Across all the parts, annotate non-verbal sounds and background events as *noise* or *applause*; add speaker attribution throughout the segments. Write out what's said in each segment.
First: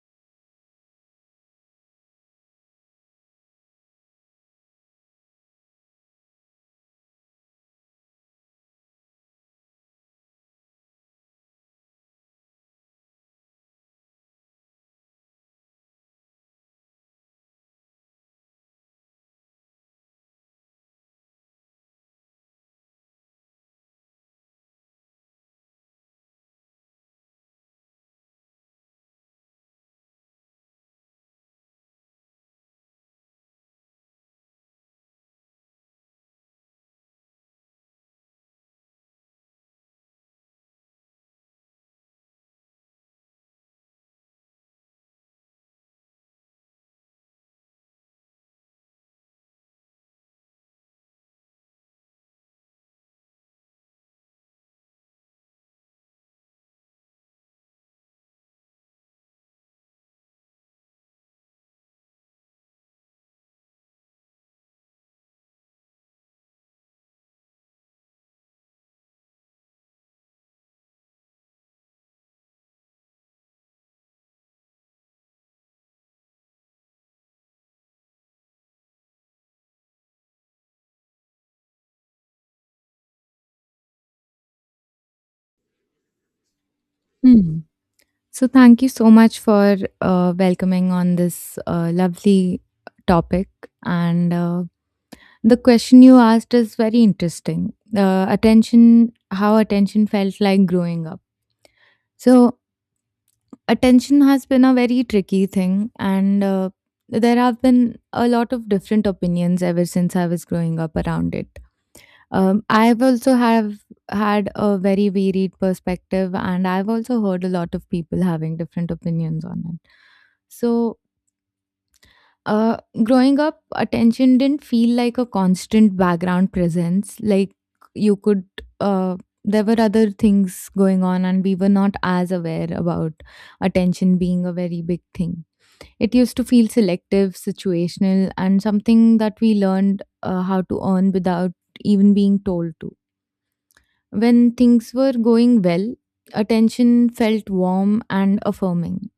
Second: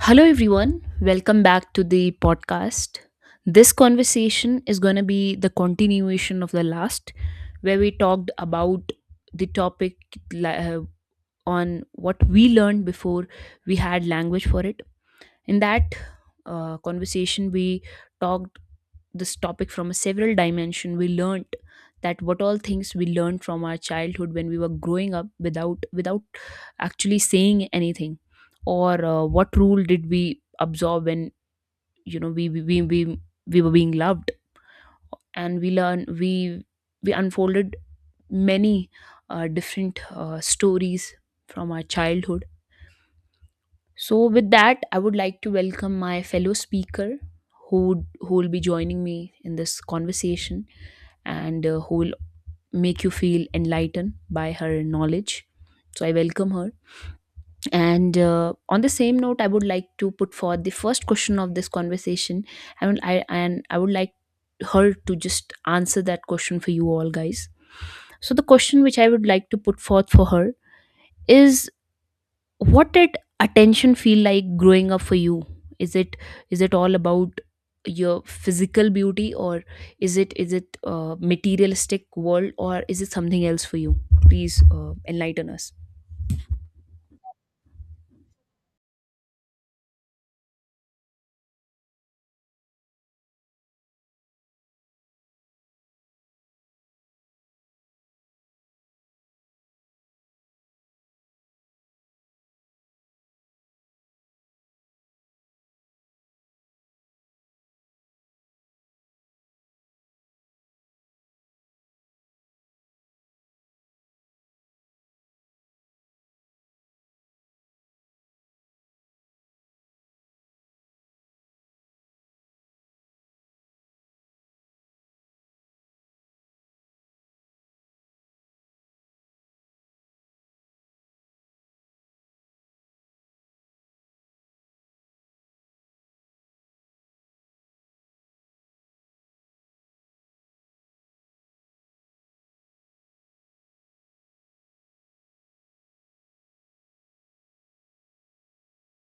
Speaker 1: Hello, everyone. Welcome back to the podcast. This conversation is going to be the continuation of the last, where we talked about the topic li- uh, on what we learned before we had language for it. In that conversation, we talked this topic from a several dimension. We learnt that what all things we learned from our childhood when we were growing up without actually saying anything, or what rule did we absorb when you know we were being loved, and we we unfolded many different stories from our childhood. So, with that, I would like to welcome my fellow speaker who will be joining me in this conversation and who will make you feel enlightened by her knowledge. So, I welcome her. And on the same note, I would like to put forth the first question of this conversation. I would like her to just answer that question for you all guys. So, the question which I would like to put forth for her is, what did attention feel like growing up for you? Is it, is it all about your physical beauty, or is it materialistic world, or is it something else for you? Please enlighten us.
Speaker 2: Hmm. So, thank you so much for welcoming on this lovely topic. And The question you asked is very interesting. Attention, how attention felt like growing up. So, attention has been a very tricky thing, and there have been a lot of different opinions ever since I was growing up around it. I've also have had a very varied perspective, and I've also heard a lot of people having different opinions on it. So, uh, growing up, attention didn't feel like a constant background presence. Like you could, uh, there were other things going on, and we were not as aware about attention being a very big thing. It used to feel selective, situational, and something that we learned how to earn without even being told to. When things were going well, attention felt warm and affirming.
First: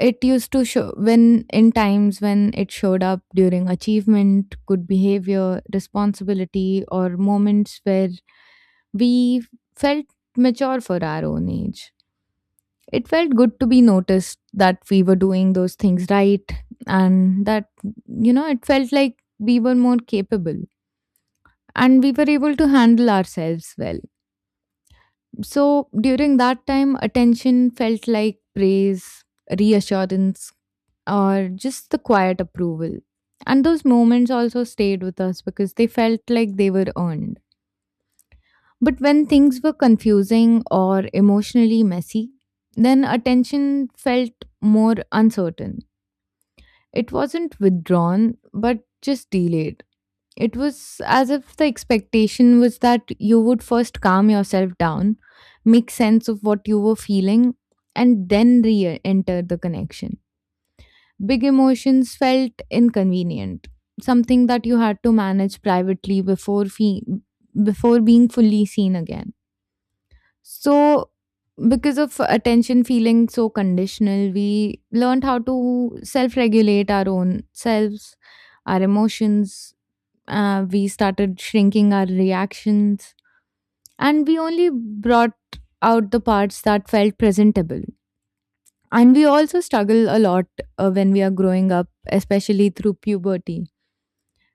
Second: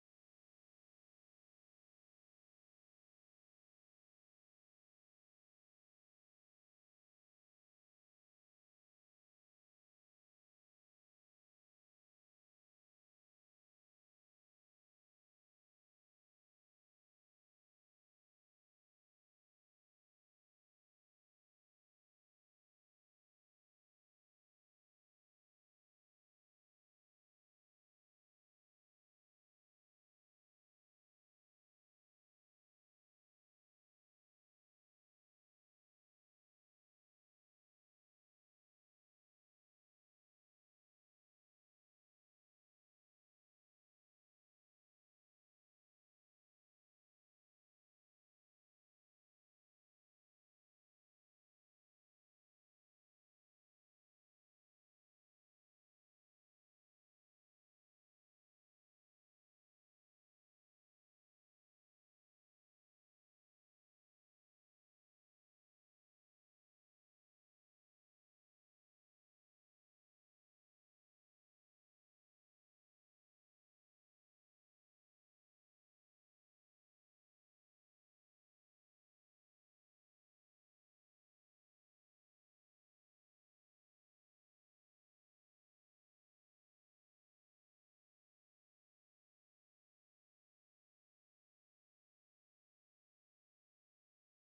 Speaker 2: It used to show when in times when it showed up during achievement, good behavior, responsibility, or moments where we felt mature for our own age. It felt good to be noticed that we were doing those things right and that, you know, it felt like we were more capable and we were able to handle ourselves well. So during that time, attention felt like praise, reassurance, or just the quiet approval. And those moments also stayed with us because they felt like they were earned. But when things were confusing or emotionally messy, then attention felt more uncertain. It wasn't withdrawn, but just delayed. It was as if the expectation was that you would first calm yourself down, make sense of what you were feeling, and then re enter the connection. Big emotions felt inconvenient, something that you had to manage privately before being fully seen again. So, because of attention feeling so conditional, we learned how to self regulate our own selves, our emotions. We started shrinking our reactions and we only brought out the parts that felt presentable. And we also struggle a lot when we are growing up, especially through puberty.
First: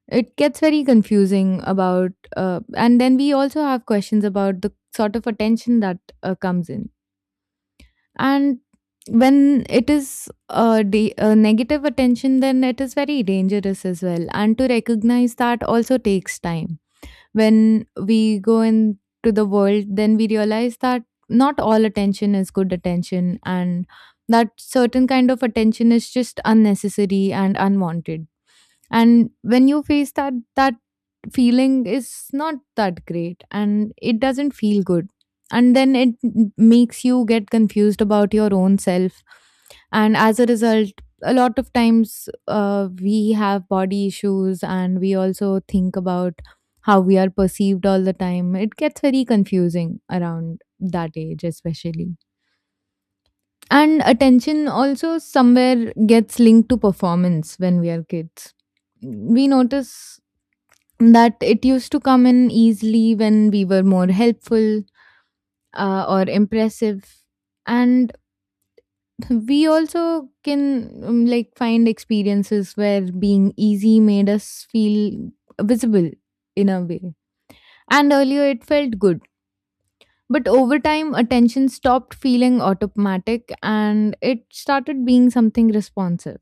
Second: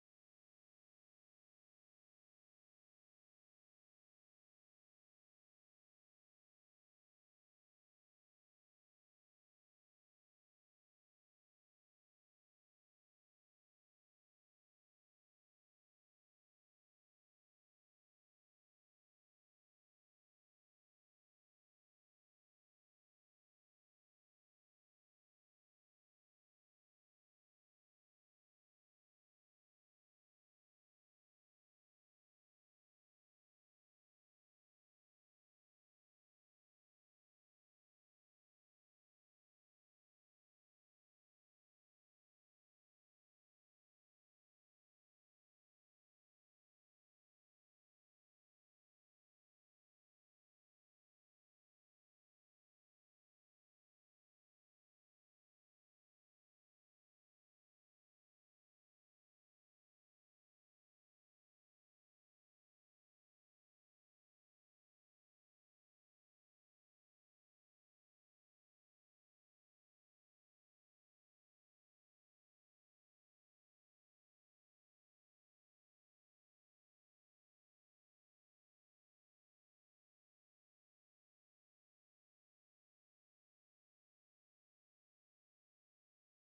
Speaker 2: It gets very confusing and then we also have questions about the sort of attention that comes in. And when it is negative attention, then it is very dangerous as well. And to recognize that also takes time. When we go into the world, then we realize that not all attention is good attention and that certain kind of attention is just unnecessary and unwanted. And when you face that, that feeling is not that great and it doesn't feel good. And then it makes you get confused about your own self. And as a result, a lot of times we have body issues and we also think about how we are perceived all the time. It gets very confusing around that age, especially. And attention also somewhere gets linked to performance when we are kids. We notice that it used to come in easily when we were more helpful or impressive, and we also can like find experiences where being easy made us feel visible in a way, and earlier it felt good, but over time attention stopped feeling automatic and it started being something responsive.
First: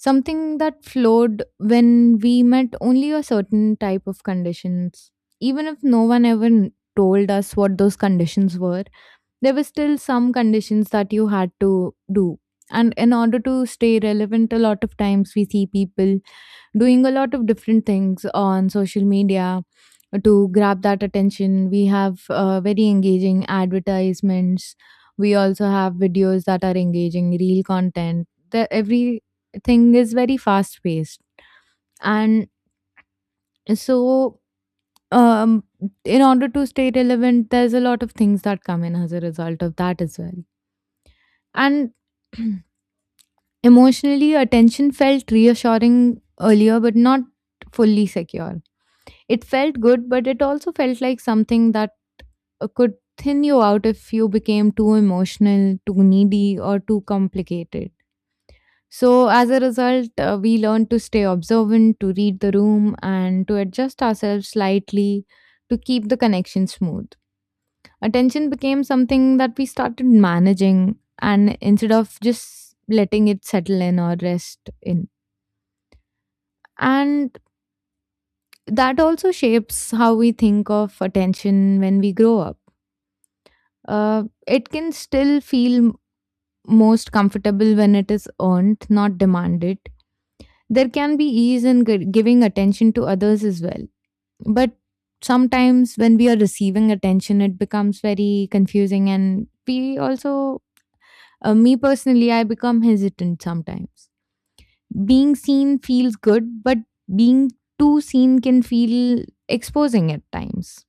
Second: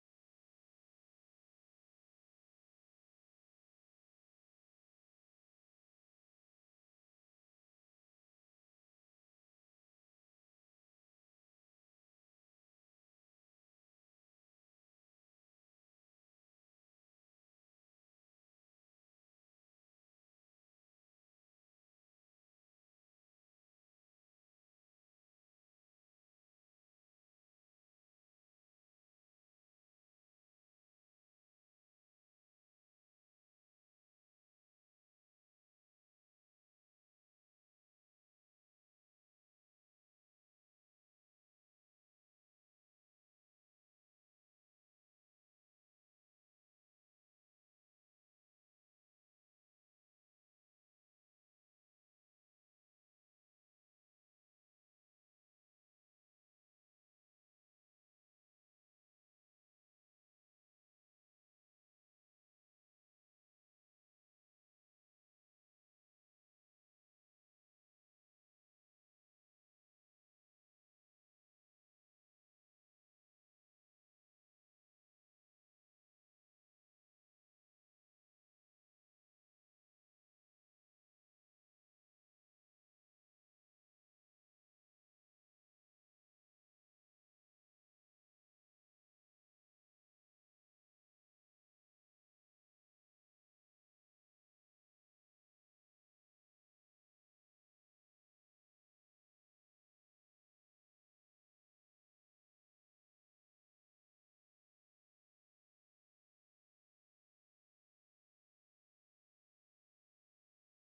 Speaker 2: Something that flowed when we met only a certain type of conditions. Even if no one ever told us what those conditions were, there were still some conditions that you had to do. And in order to stay relevant, a lot of times we see people doing a lot of different things on social media to grab that attention. We have very engaging advertisements. We also have videos that are engaging, real content. The, everything is very fast paced. And so, um, in order to stay relevant, there's a lot of things that come in as a result of that as well. And *clears throat* emotionally, attention felt reassuring earlier, but not fully secure. It felt good, but it also felt like something that could thin you out if you became too emotional, too needy, or too complicated. So, as a result, we learned to stay observant, to read the room, and to adjust ourselves slightly to keep the connection smooth. Attention became something that we started managing, and instead of just letting it settle in or rest in. And that also shapes how we think of attention when we grow up. It can still feel most comfortable when it is earned, not demanded. There can be ease in giving attention to others as well. But sometimes when we are receiving attention, it becomes very confusing. And we also, me personally, I become hesitant sometimes. Being seen feels good, but being too seen can feel exposing at times.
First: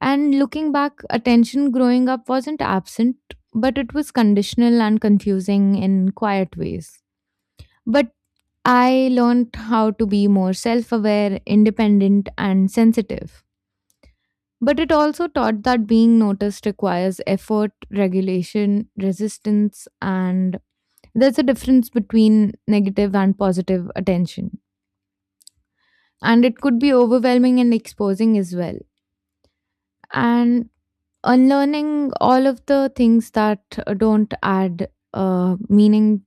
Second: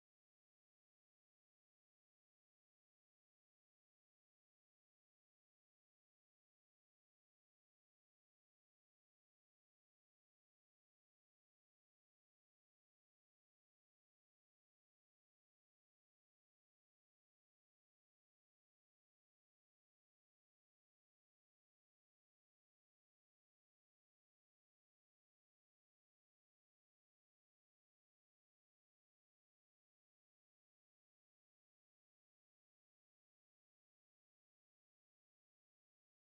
Speaker 2: And looking back, attention growing up wasn't absent, but it was conditional and confusing in quiet ways. But I learned how to be more self aware, independent, and sensitive. But it also taught that being noticed requires effort, regulation, resistance, and there's a difference between negative and positive attention. And it could be overwhelming and exposing as well. And unlearning all of the things that don't add meaning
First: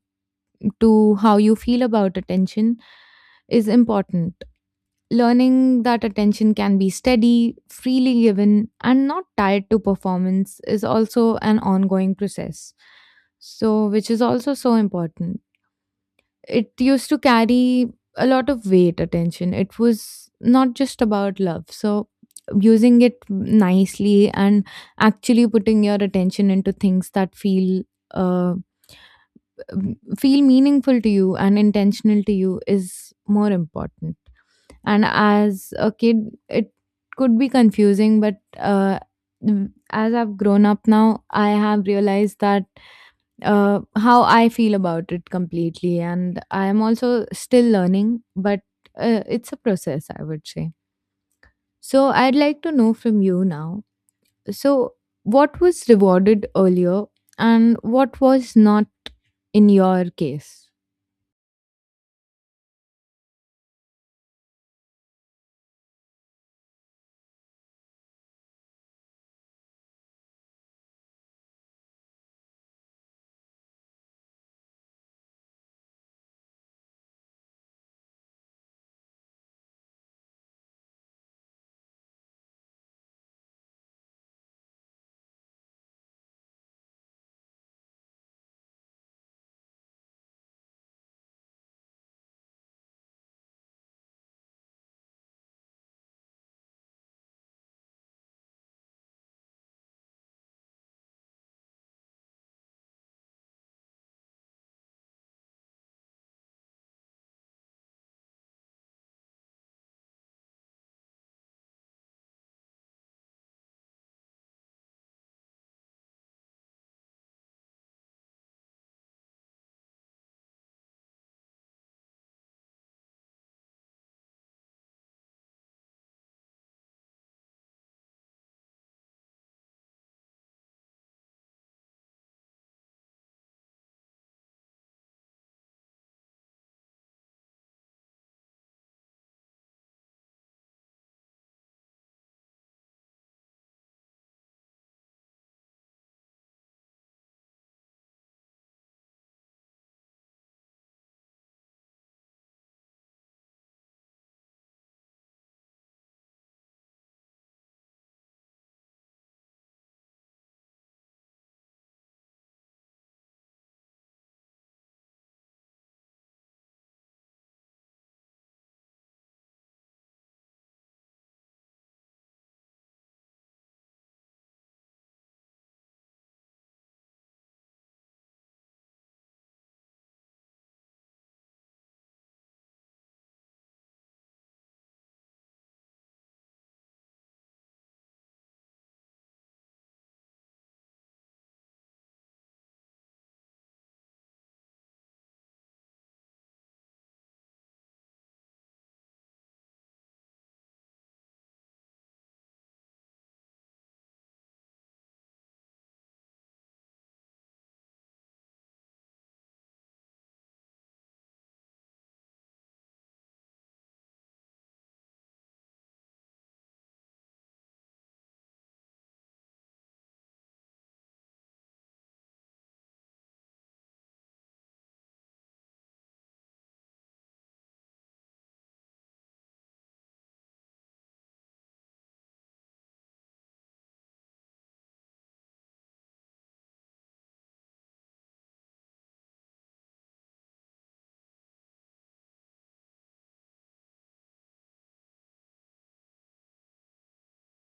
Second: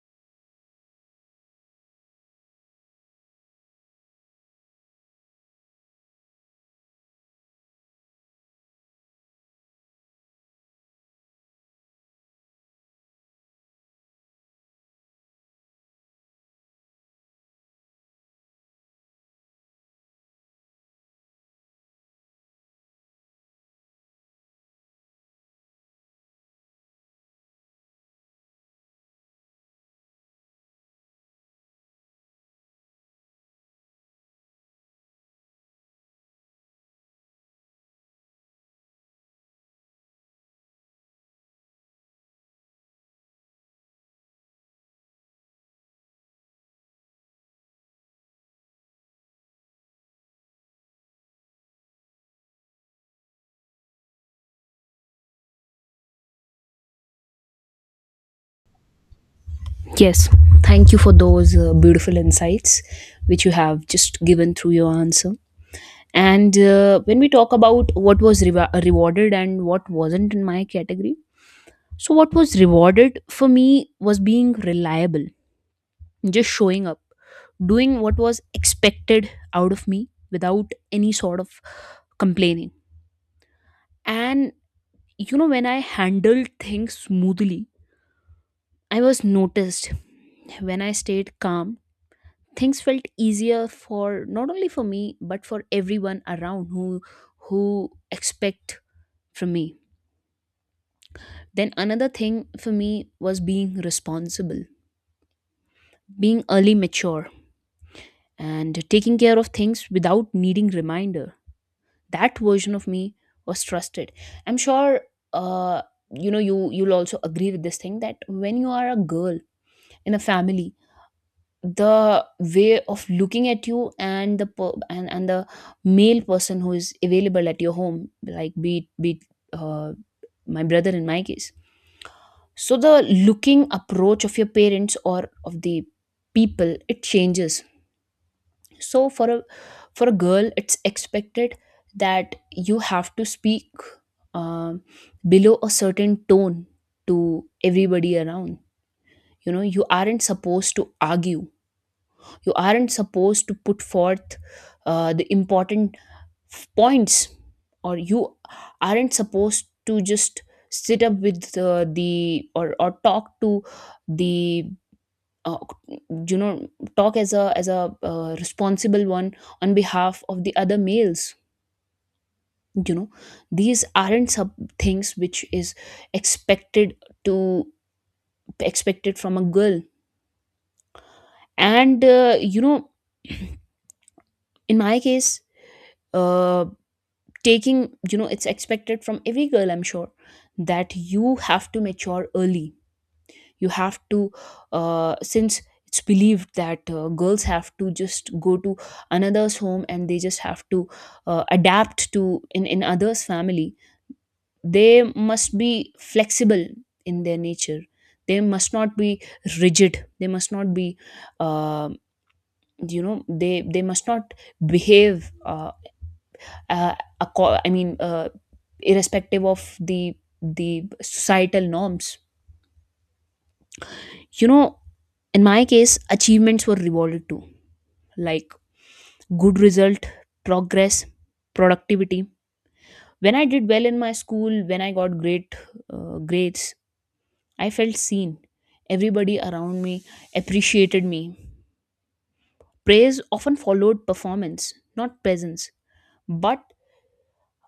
Speaker 2: to how you feel about attention is important. Learning that attention can be steady, freely given, and not tied to performance is also an ongoing process. So, which is also so important. It used to carry a lot of weight, attention. It was not just about love. So, using it nicely and actually putting your attention into things that feel uh feel meaningful to you and intentional to you is more important. And as a kid, it could be confusing, but as I've grown up now I have realized that how I feel about it completely. And I am also still learning, but it's a process, I would say. So I'd like to know from you now. So, what was rewarded earlier and what was not in your
Speaker 1: Yes,
Speaker 2: case?
Speaker 1: thank you for those beautiful insights which you have just given through your answer. And when we talk about what was reva rewarded and what wasn't in my category, so what was rewarded for me was being reliable, just showing up, doing what was expected out of me without any sort of complaining. And you know, when I handled things smoothly, I was noticed. When I stayed calm, things felt easier for, not only for me, but for everyone around who expect from me. Then another thing for me was being responsible, being early mature, and taking care of things without needing reminder. That version of me was trusted. I'm sure, uh, you know, you'll also agree with this thing that when you are a girl in a family, the way of looking at you and the and the male person who is available at your home, like be it, uh, my brother in my case. So the looking approach of your parents or of the people, it changes. So for a, for a girl, it's expected that you have to speak, um, below a certain tone to everybody around. You know, you aren't supposed to argue, you aren't supposed to put forth the important points, or you aren't supposed to just sit up with the or talk to the, uh, you know talk as a, as a responsible one on behalf of the other males. You know, these aren't sub things which is expected to, expected from a girl. And you know, in my case, uh, taking you know, it's expected from every girl, I'm sure, that you have to mature early. You have to, since it's believed that girls have to just go to another's home, and they just have to adapt to in others family. They must be flexible in their nature. They must not be rigid, they must not be, uh, you know, they must not behave uh, I mean, irrespective of the societal norms. You know, in my case achievements were rewarded too, like good result, progress, productivity. When I did well in my school, when I got great grades, I felt seen. Everybody around me appreciated me. Praise often followed performance, not presence. But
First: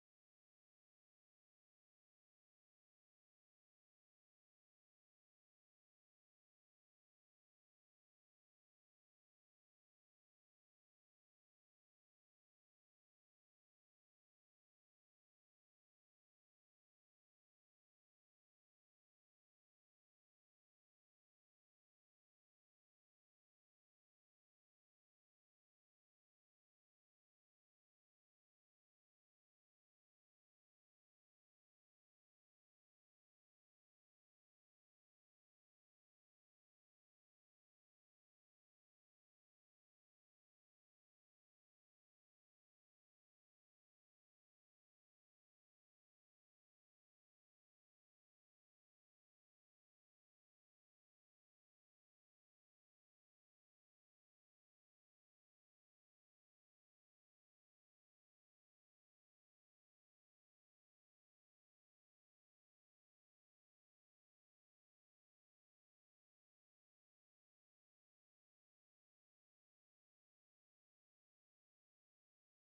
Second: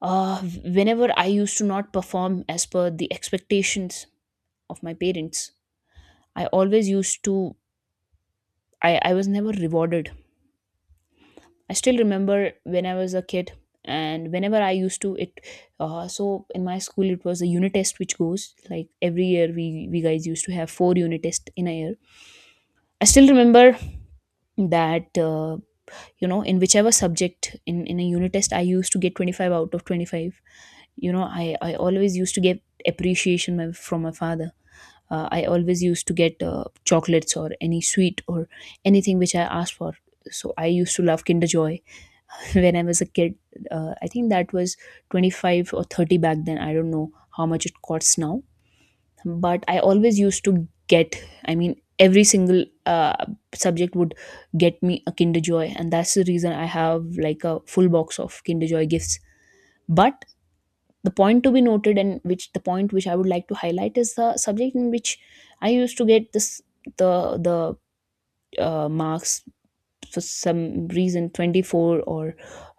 Speaker 1: uh, whenever I used to not perform as per the expectations of my parents, I always used to I was never rewarded. I still remember when I was a kid and whenever I used to it, so in my school, it was a unit test which goes like every year we guys used to have 4 unit tests in a year. I still remember that, you know, in whichever subject, in a unit test, I used to get 25 out of 25. You know, I always used to get appreciation from my father. I always used to get chocolates or any sweet or anything which I asked for. So I used to love Kinder Joy *laughs* when I was a kid. I think that was 25 or 30 back then. I don't know how much it costs now. But I always used to get, I mean, every single subject would get me a Kinder Joy. And that's the reason I have like a full box of Kinder Joy gifts. But the point to be noted, and which the point which I would like to highlight, is the subject in which I used to get this, the the marks, for some reason, 24, or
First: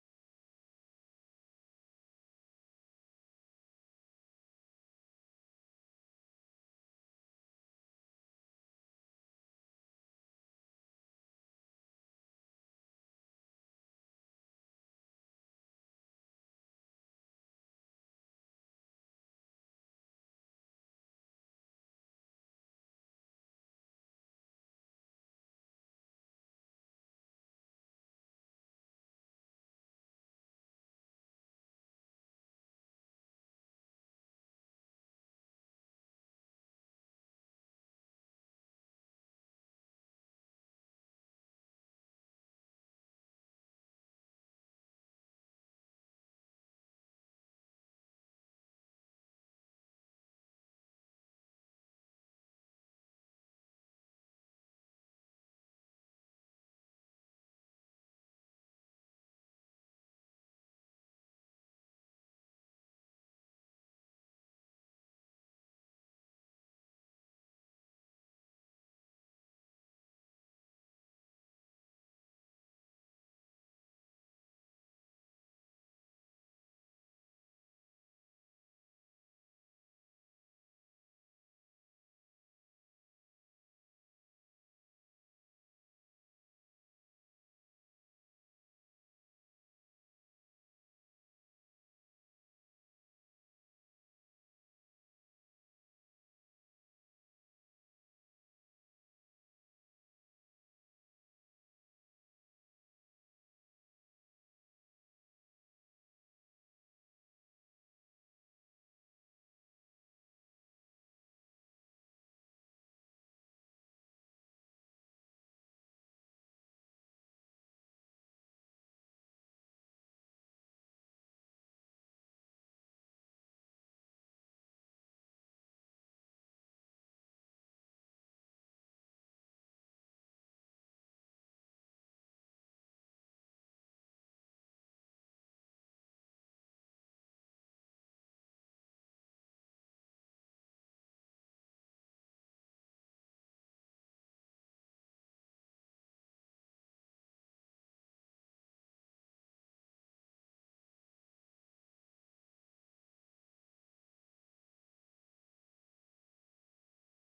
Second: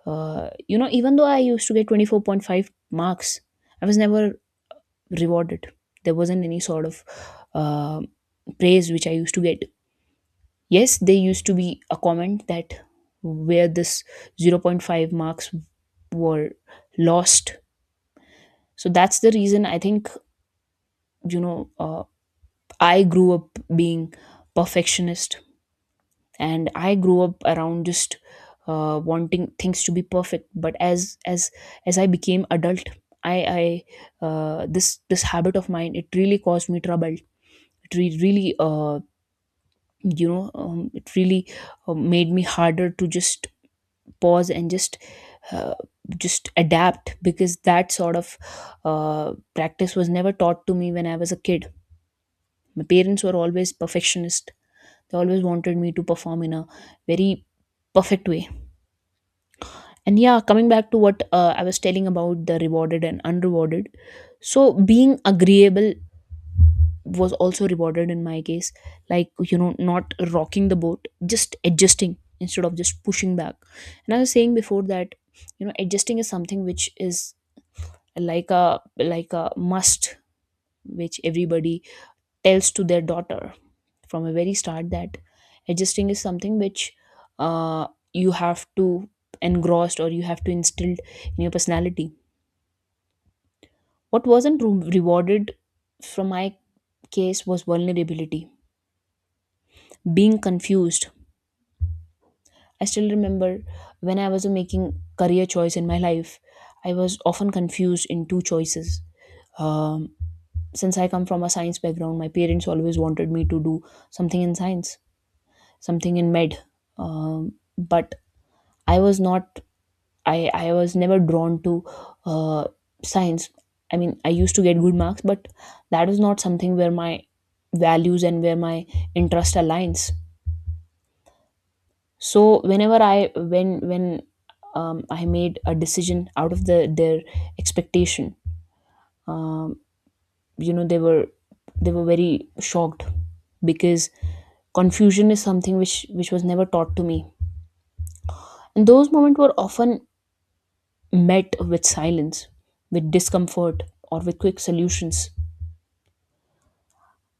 Speaker 1: you know, even though I used to get 24.5 marks, I was never rewarded. There wasn't any sort of uh, praise which I used to get. Yes, there used to be a comment that, where this 0 point 0.5 marks were lost. So that's the reason, I think, you know, I grew up being perfectionist, and I grew up around just wanting things to be perfect. But as I became adult, I I this habit of mine, it really caused me trouble. It really, it really made me harder to just pause and uh, just adapt, because that sort of uh, practice was never taught to me when I was a kid. My parents were always perfectionist. They always wanted me to perform in a very perfect way. And yeah, coming back to what I was telling about the rewarded and unrewarded. So being agreeable was also rewarded in my case. Like, you know, not rocking the boat, just adjusting instead of just pushing back. And I was saying before that, you know, adjusting is something which is like a must, which everybody tells to their daughter from a very start, that adjusting is something which uh, you have to engrossed, or you have to instilled in your personality. What wasn't rewarded from my case was vulnerability, being confused. I still remember when I was making career choice in my life, I was often confused in 2 choices. Um, since I come from a science background, my parents always wanted me to do something in science, something in med. Um, but I was not, I was never drawn to uh, science. I mean, I used to get good marks, but that was not something where my values and where my interest aligns. So whenever I, when I made a decision out of the their expectation, um, you know, they were very shocked, because confusion is something which was never taught to me. And those moments were often met with silence, with discomfort, or with quick solutions.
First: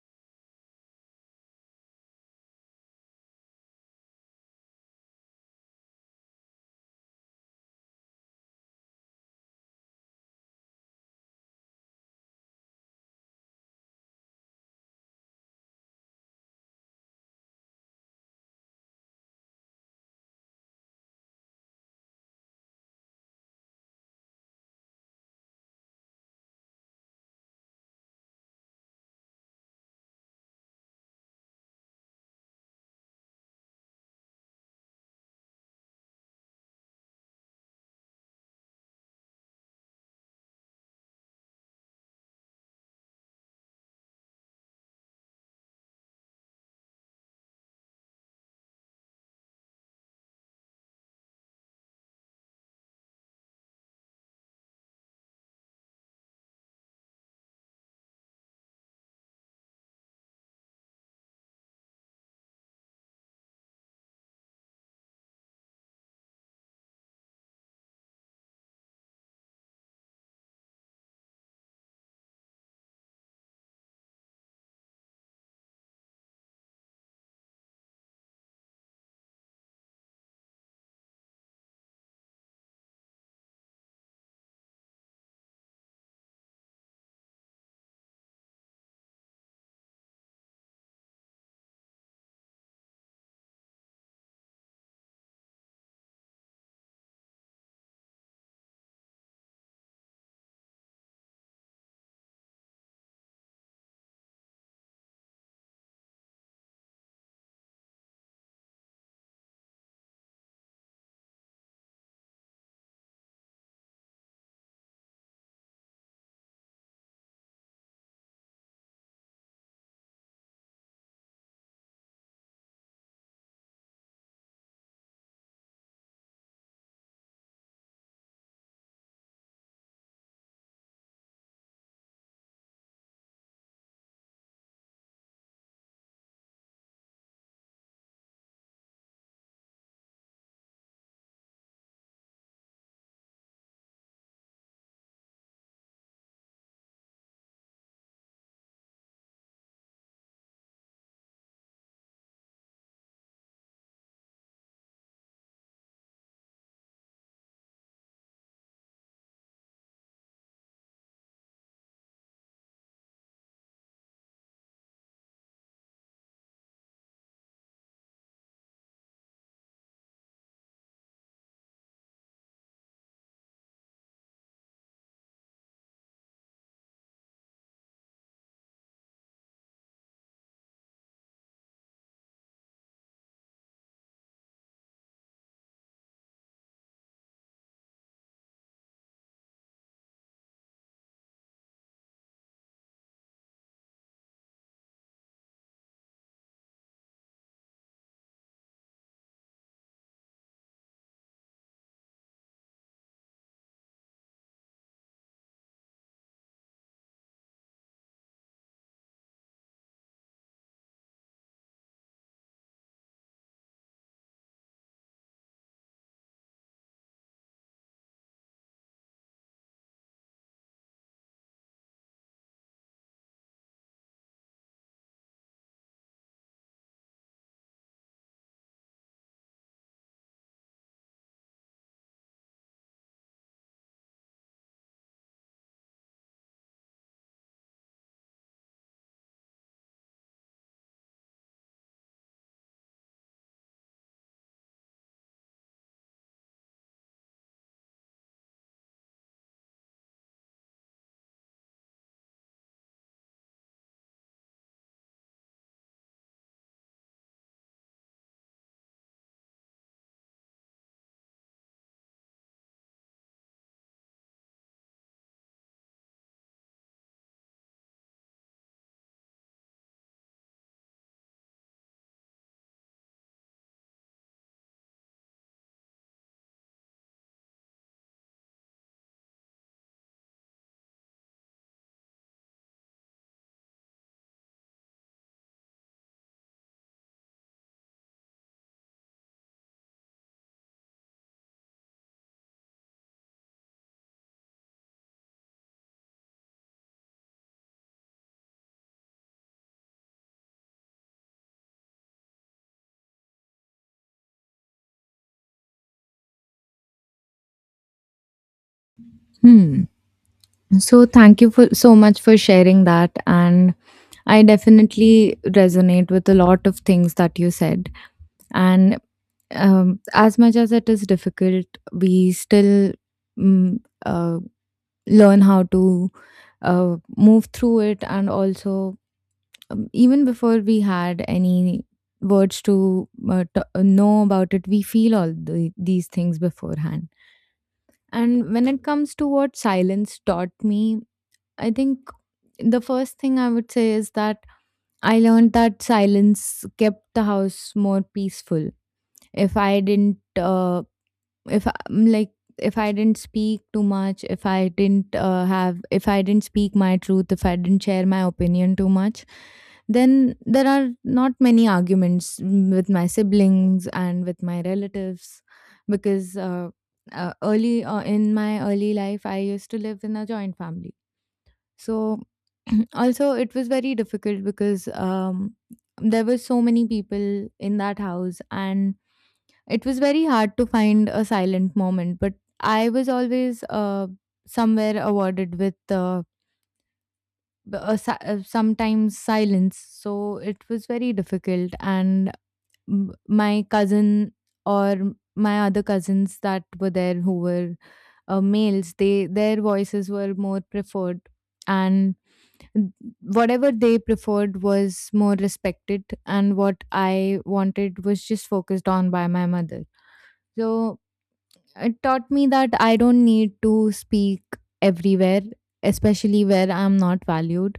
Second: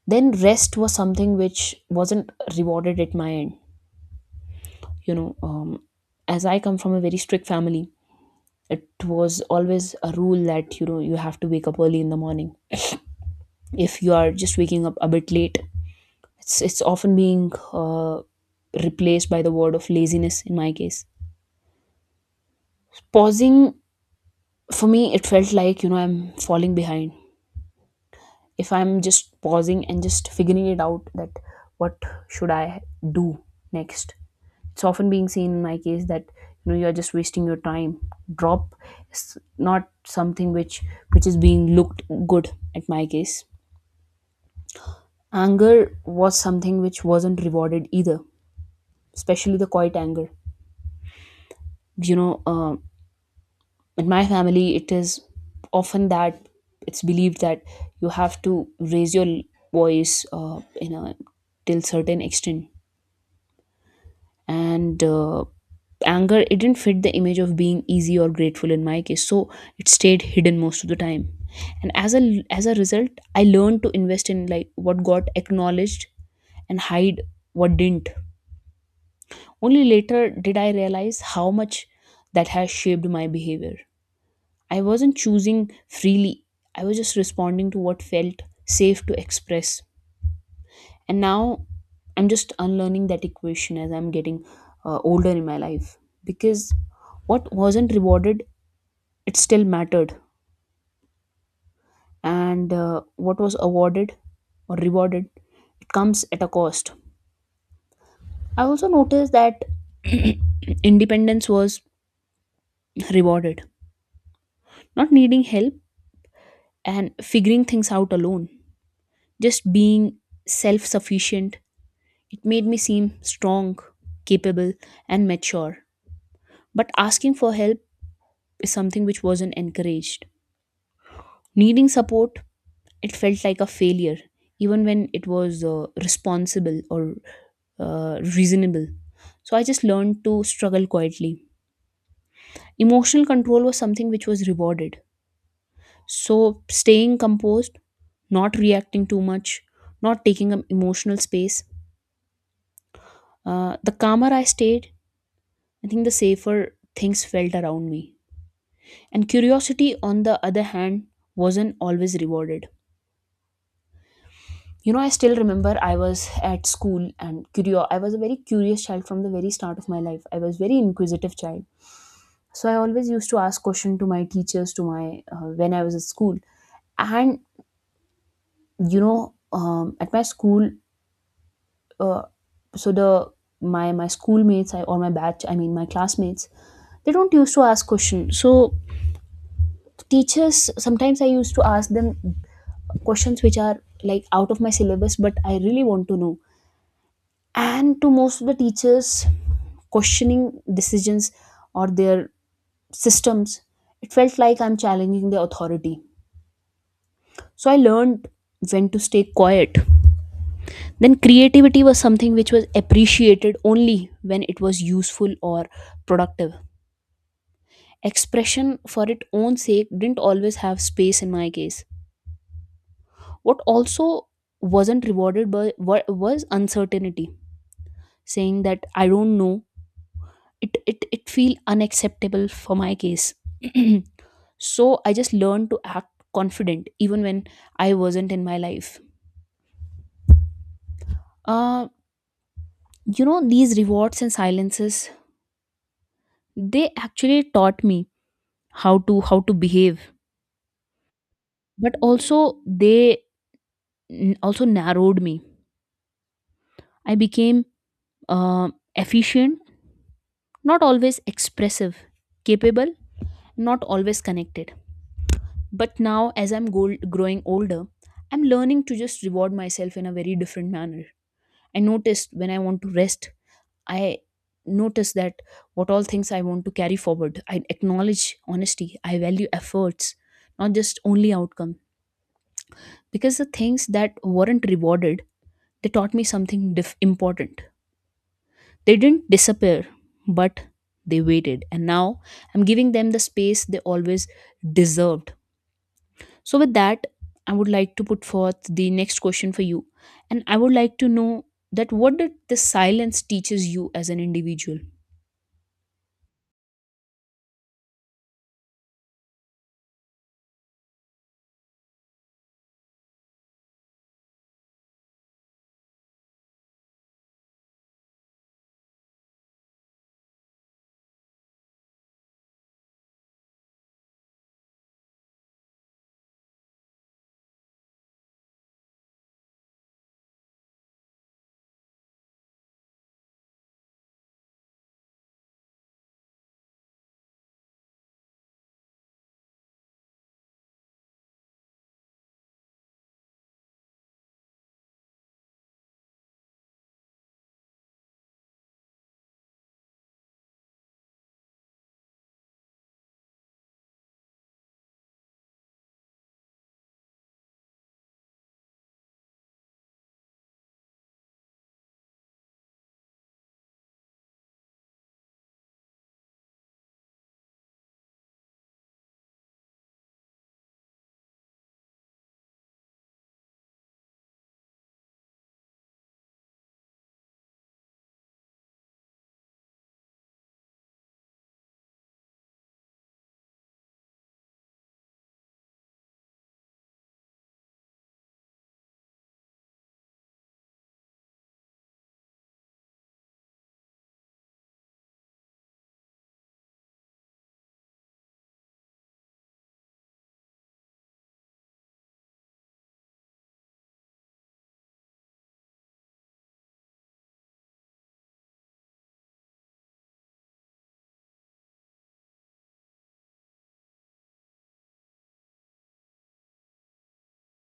Speaker 1: Then rest was something which wasn't rewarded at my end. You know, as I come from a very strict family, it was always a rule that, you know, you have to wake up early in the morning. If you are just waking up a bit late, it's often being replaced by the word of laziness in my case. Pausing, for me it felt like, you know, I'm falling behind. If I'm just pausing and just figuring it out that what should I do next, it's often being seen in my case that, you know, you are just wasting your time. Drop is not something which is being looked good at my case. Anger was something which wasn't rewarded either, especially the quiet anger. You know, in my family, it is often that it's believed that you have to raise your voice, you know, till certain extent. And anger, it didn't fit the image of being easy or grateful in my case, so it stayed hidden most of the time. And as a result, I learned to invest in like what got acknowledged, and hide what didn't. Only later did I realize how much that has shaped my behavior. I wasn't choosing freely, I was just responding to what felt safe to express. And now I'm just unlearning that equation as I'm getting older in my life, because what wasn't rewarded, it still mattered. And what was awarded or rewarded, it comes at a cost. I also noticed that *clears throat* independence was rewarded. Not needing help, and figuring things out alone, just being self sufficient, it made me seem strong, capable, and mature. But asking for help is something which wasn't encouraged. Needing support, it felt like a failure, even when it was responsible or reasonable. So I just learned to struggle quietly. Emotional control was something which was rewarded. So staying composed, not reacting too much, not taking up emotional space. The calmer I stayed, I think the safer things felt around me. And curiosity, on the other hand, wasn't always rewarded. I still remember I was at school and curio I was a very curious child. From the very start of my life I was very inquisitive child, so I always used to ask question to my teachers, to my when I was at school. And at my school, uh, so the my schoolmates I, or my batch I mean my classmates, they don't used to ask questions. So teachers, sometimes I used to ask them questions which are like out of my syllabus, but I really want to know. And to most of the teachers, questioning decisions or their systems, it felt like I'm challenging their authority. So I learned when to stay quiet. Then creativity was something which was appreciated only when it was useful or productive. Expression for its own sake didn't always have space in my case. What also wasn't rewarded was uncertainty. Saying that I don't know, it feel unacceptable for my case. *clears throat* So I just learned to act confident even when I wasn't in my life. uh you know, these rewards and silences, they actually taught me how to behave. But also they also narrowed me. I became uh, efficient, not always expressive, capable, not always connected. But now as I'm growing older, I'm learning to just reward myself in a very different manner. I noticed when I want to rest, I notice that what all things I want to carry forward. I acknowledge honesty. I value efforts, not just only outcome. Because the things that weren't rewarded, they taught me something important. They didn't disappear, but they waited. And now I'm giving them the space they always deserved. So, with that, I would like to put forth the next question for you. And I would like to know that what did this silence teaches you as an individual?
Speaker 2: Hmm. So thank you for so much for sharing that, and I definitely resonate with a lot of things that you said. And As much as it is difficult, we still mm, uh, learn how to move through it, and also, even before we had any words to know about it, we feel all the, these things beforehand. And when it comes to what silence taught me, I think the first thing I would say is that I learned that silence kept the house more peaceful. If I didn't if I- m- like if I didn't speak too much, if I didn't speak my truth, if I didn't share my opinion too much, then there are not many arguments, with my siblings and with my relatives. Because early in my early life I used to live in a joint family. So *clears throat* also it was very difficult because there were so many people in that house, and it was very hard to find a silent moment. But I was always somewhere awarded with sometimes silence. So it was very difficult. And my cousin or my other cousins that were there who were males, they, their voices were more preferred, and whatever they preferred was more respected, and what I wanted was just focused on by my mother. So it taught me that I don't need to speak everywhere, especially where I'm not valued.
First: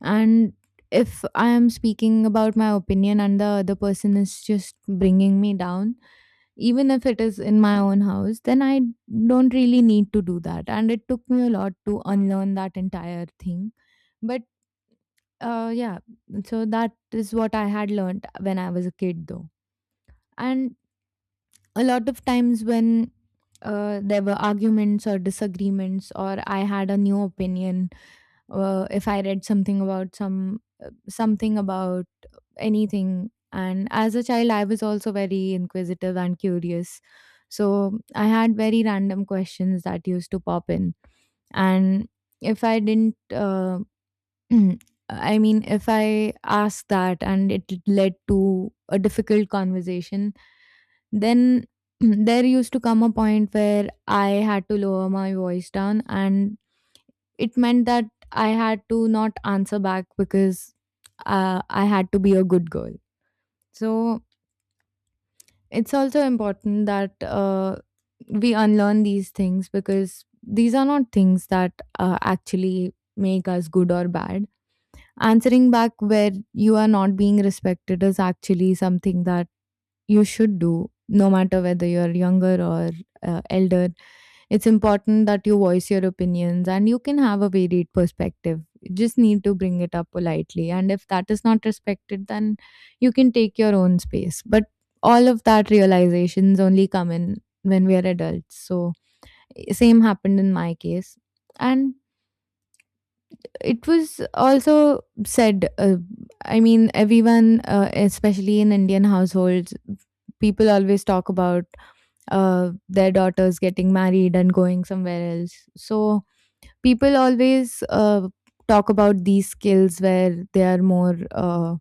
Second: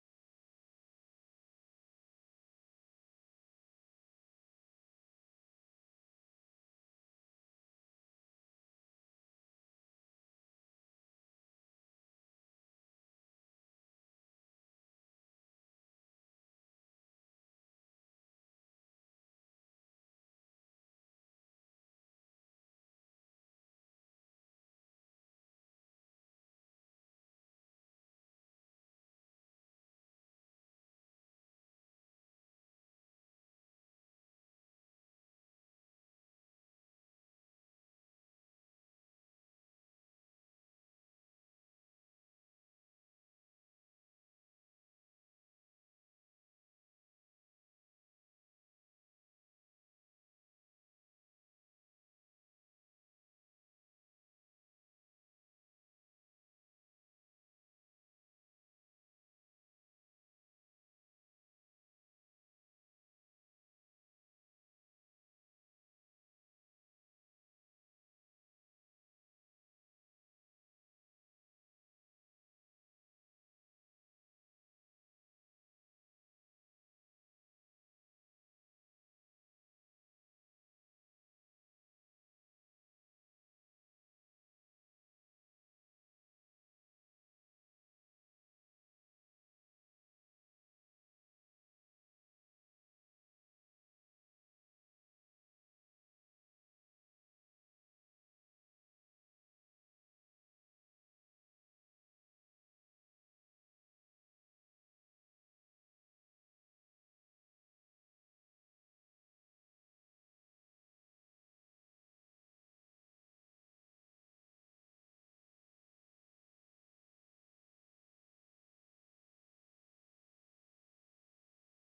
Speaker 2: And if I am speaking about my opinion and the other person is just bringing me down, even if it is in my own house, then I don't really need to do that. And it took me a lot to unlearn that entire thing. But yeah, so that is what I had learned when I was a kid, though. And a lot of times when there were arguments or disagreements, or I had a new opinion, if I read something about something about anything, and as a child, I was also very inquisitive and curious. So I had very random questions that used to pop in, and if I didn't Mm. I mean, if I ask that and it led to a difficult conversation, then *clears throat* there used to come a point where I had to lower my voice down, and it meant that I had to not answer back because I had to be a good girl. So it's also important that we unlearn these things, because these are not things that actually make us good or bad. Answering back where you are not being respected is actually something that you should do, no matter whether you're younger or elder. It's important that you voice your opinions and you can have a varied perspective. You just need to bring it up politely. And if that is not respected, then you can take your own space. But all of that realizations only come in when we are adults. So, same happened in my case. And it was also said I mean, everyone, especially in Indian households, people always talk about their daughters getting married and going somewhere else. So people always talk about these skills where they are more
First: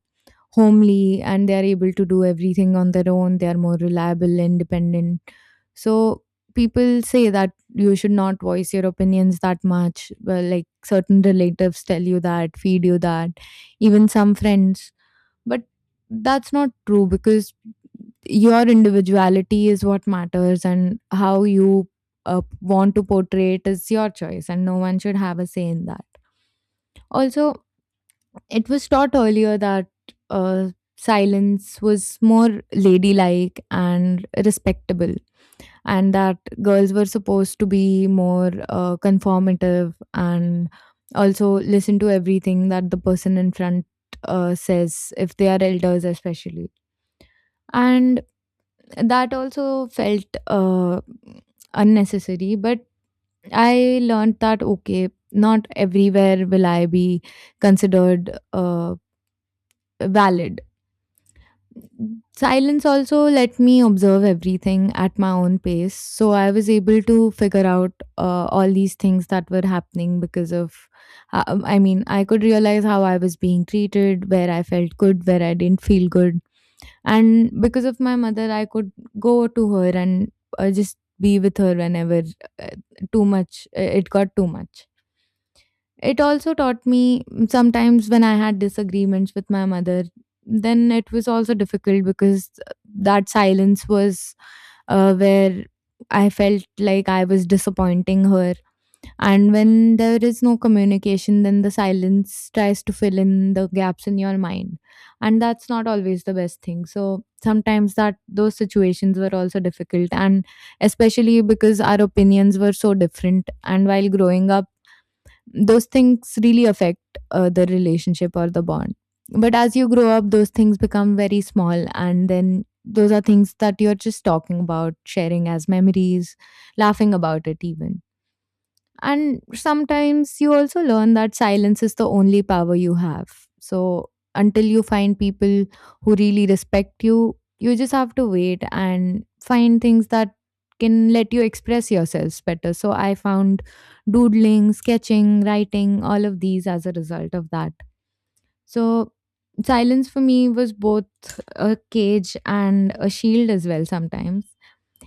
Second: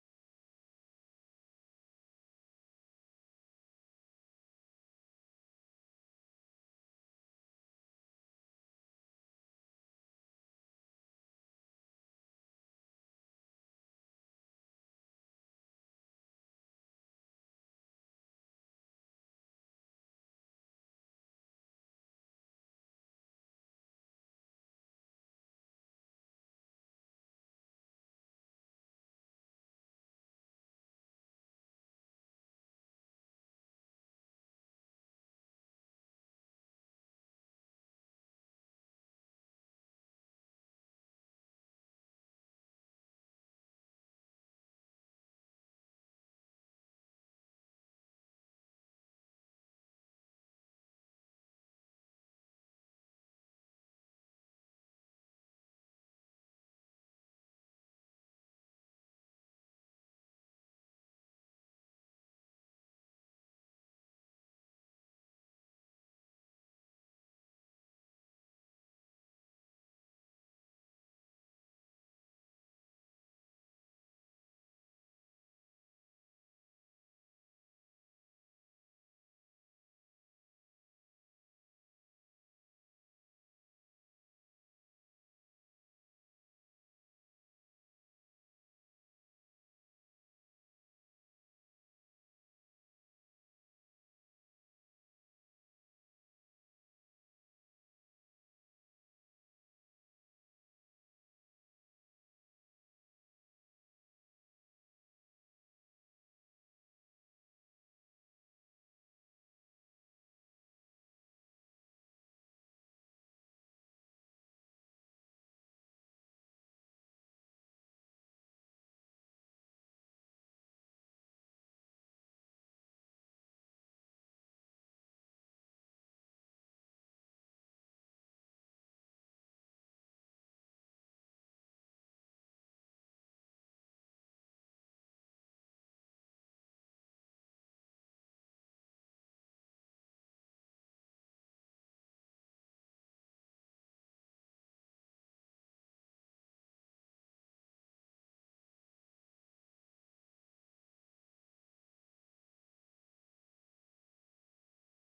Speaker 2: homely and they are able to do everything on their own. They are more reliable, independent. So people say that you should not voice your opinions that much. Well, like certain relatives tell you that, feed you that, even some friends. But that's not true, because your individuality is what matters, and how you want to portray it is your choice and no one should have a say in that. Also, it was taught earlier that uh, silence was more ladylike and respectable, and that girls were supposed to be more conformative and also listen to everything that the person in front says, if they are elders, especially. And that also felt unnecessary, but I learned that okay, not everywhere will I be considered valid. Silence also let me observe everything at my own pace. So I was able to figure out all these things that were happening because of, I mean, I could realize how I was being treated, where I felt good, where I didn't feel good. And because of my mother, I could go to her and just be with her whenever uh, it got too much. It also taught me sometimes when I had disagreements with my mother, then it was also difficult because that silence was where I felt like I was disappointing her. And when there is no communication, then the silence tries to fill in the gaps in your mind. And that's not always the best thing. So sometimes that those situations were also difficult, and especially because our opinions were so different, and while growing up those things really affect the relationship or the bond. But as you grow up, those things become very small, and then those are things that you're just talking about, sharing as memories, laughing about it, even. And sometimes you also learn that silence is the only power you have. So until you find people who really respect you, you just have to wait and find things that can let you express yourselves better. So I found doodling, sketching, writing, all of these as a result of that. So silence for me was both a cage and a shield as well. Sometimes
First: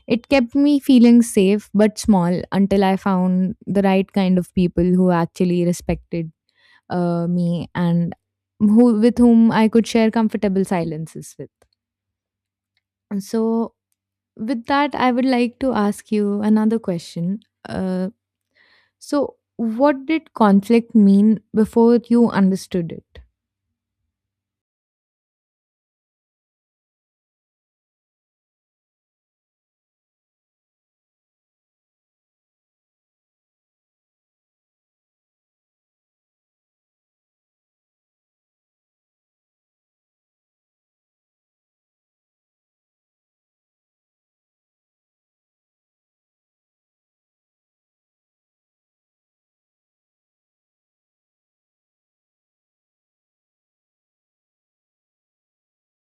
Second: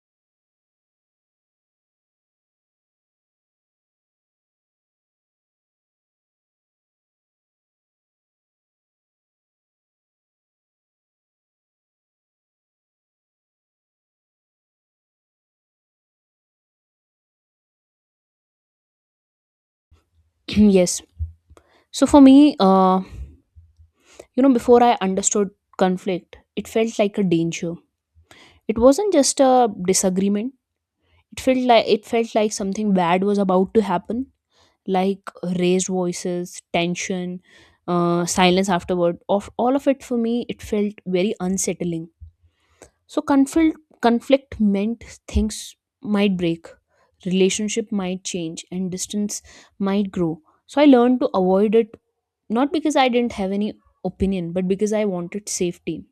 Speaker 2: it kept me feeling safe but small, until I found the right kind of people who actually respected me and who, with whom I could share comfortable silences with. So, with that, I would like to ask you another question. Uh, so, what did
Speaker 1: *clears throat*
Speaker 2: conflict
Speaker 1: Yes.
Speaker 2: mean before
Speaker 1: So for
Speaker 2: you
Speaker 1: me,
Speaker 2: understood it?
Speaker 1: you know, before I understood conflict, it felt like a danger. It wasn't just a disagreement. It felt like something bad was about to happen, like raised voices, tension, silence afterward. Of all of it for me, it felt very unsettling. So conflict meant things might break, relationship might change, and distance might grow. So I learned to avoid it. Not because I didn't have any opinion, but because I wanted safety.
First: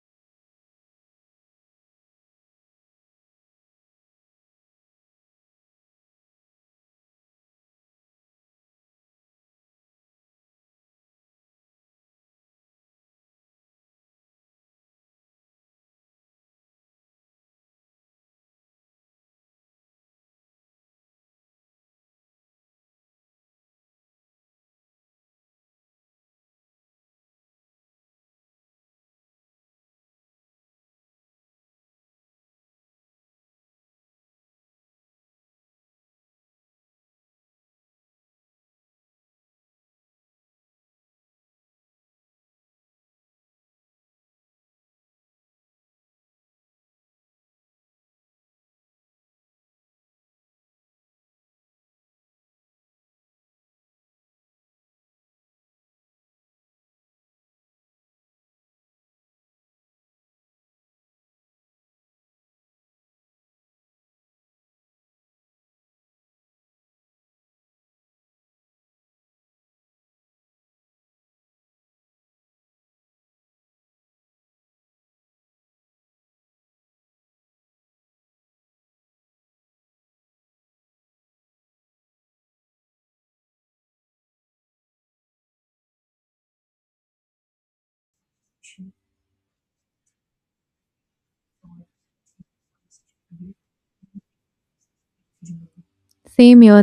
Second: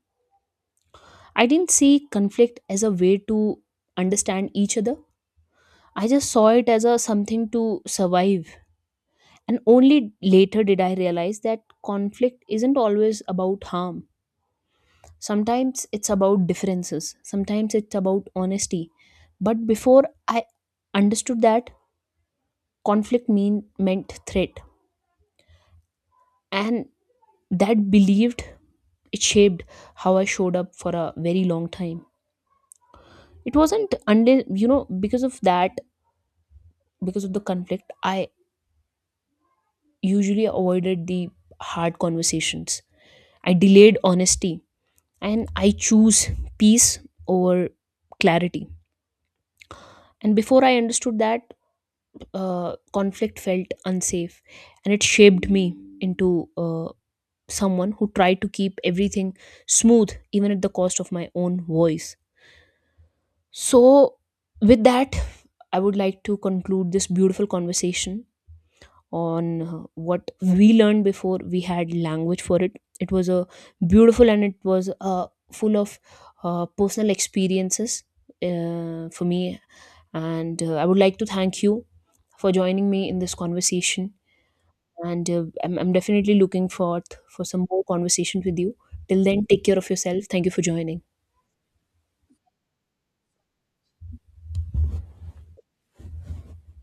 Speaker 1: I didn't see conflict as a way to understand each other. I just saw it as a something to survive. And only later did I realize that conflict isn't always about harm. Sometimes it's about differences. Sometimes it's about honesty. But before I understood that, conflict meant threat. And that believed it shaped how I showed up for a very long time. It wasn't unless because of that, because of the conflict, I usually avoided the hard conversations. I delayed honesty and I choose peace over clarity. And before I understood that, uh, conflict felt unsafe, and it shaped me into uh, someone who tried to keep everything smooth even at the cost of my own voice. So, with that, I would like to conclude this beautiful conversation on what we learned before we had language for it. It was a beautiful, and it was full of personal experiences for me. And I would like to thank you for joining me in this conversation. And I'm definitely looking forward for some more conversations with you. Till then, take care of yourself. Thank you for joining.
Speaker 2: Same here.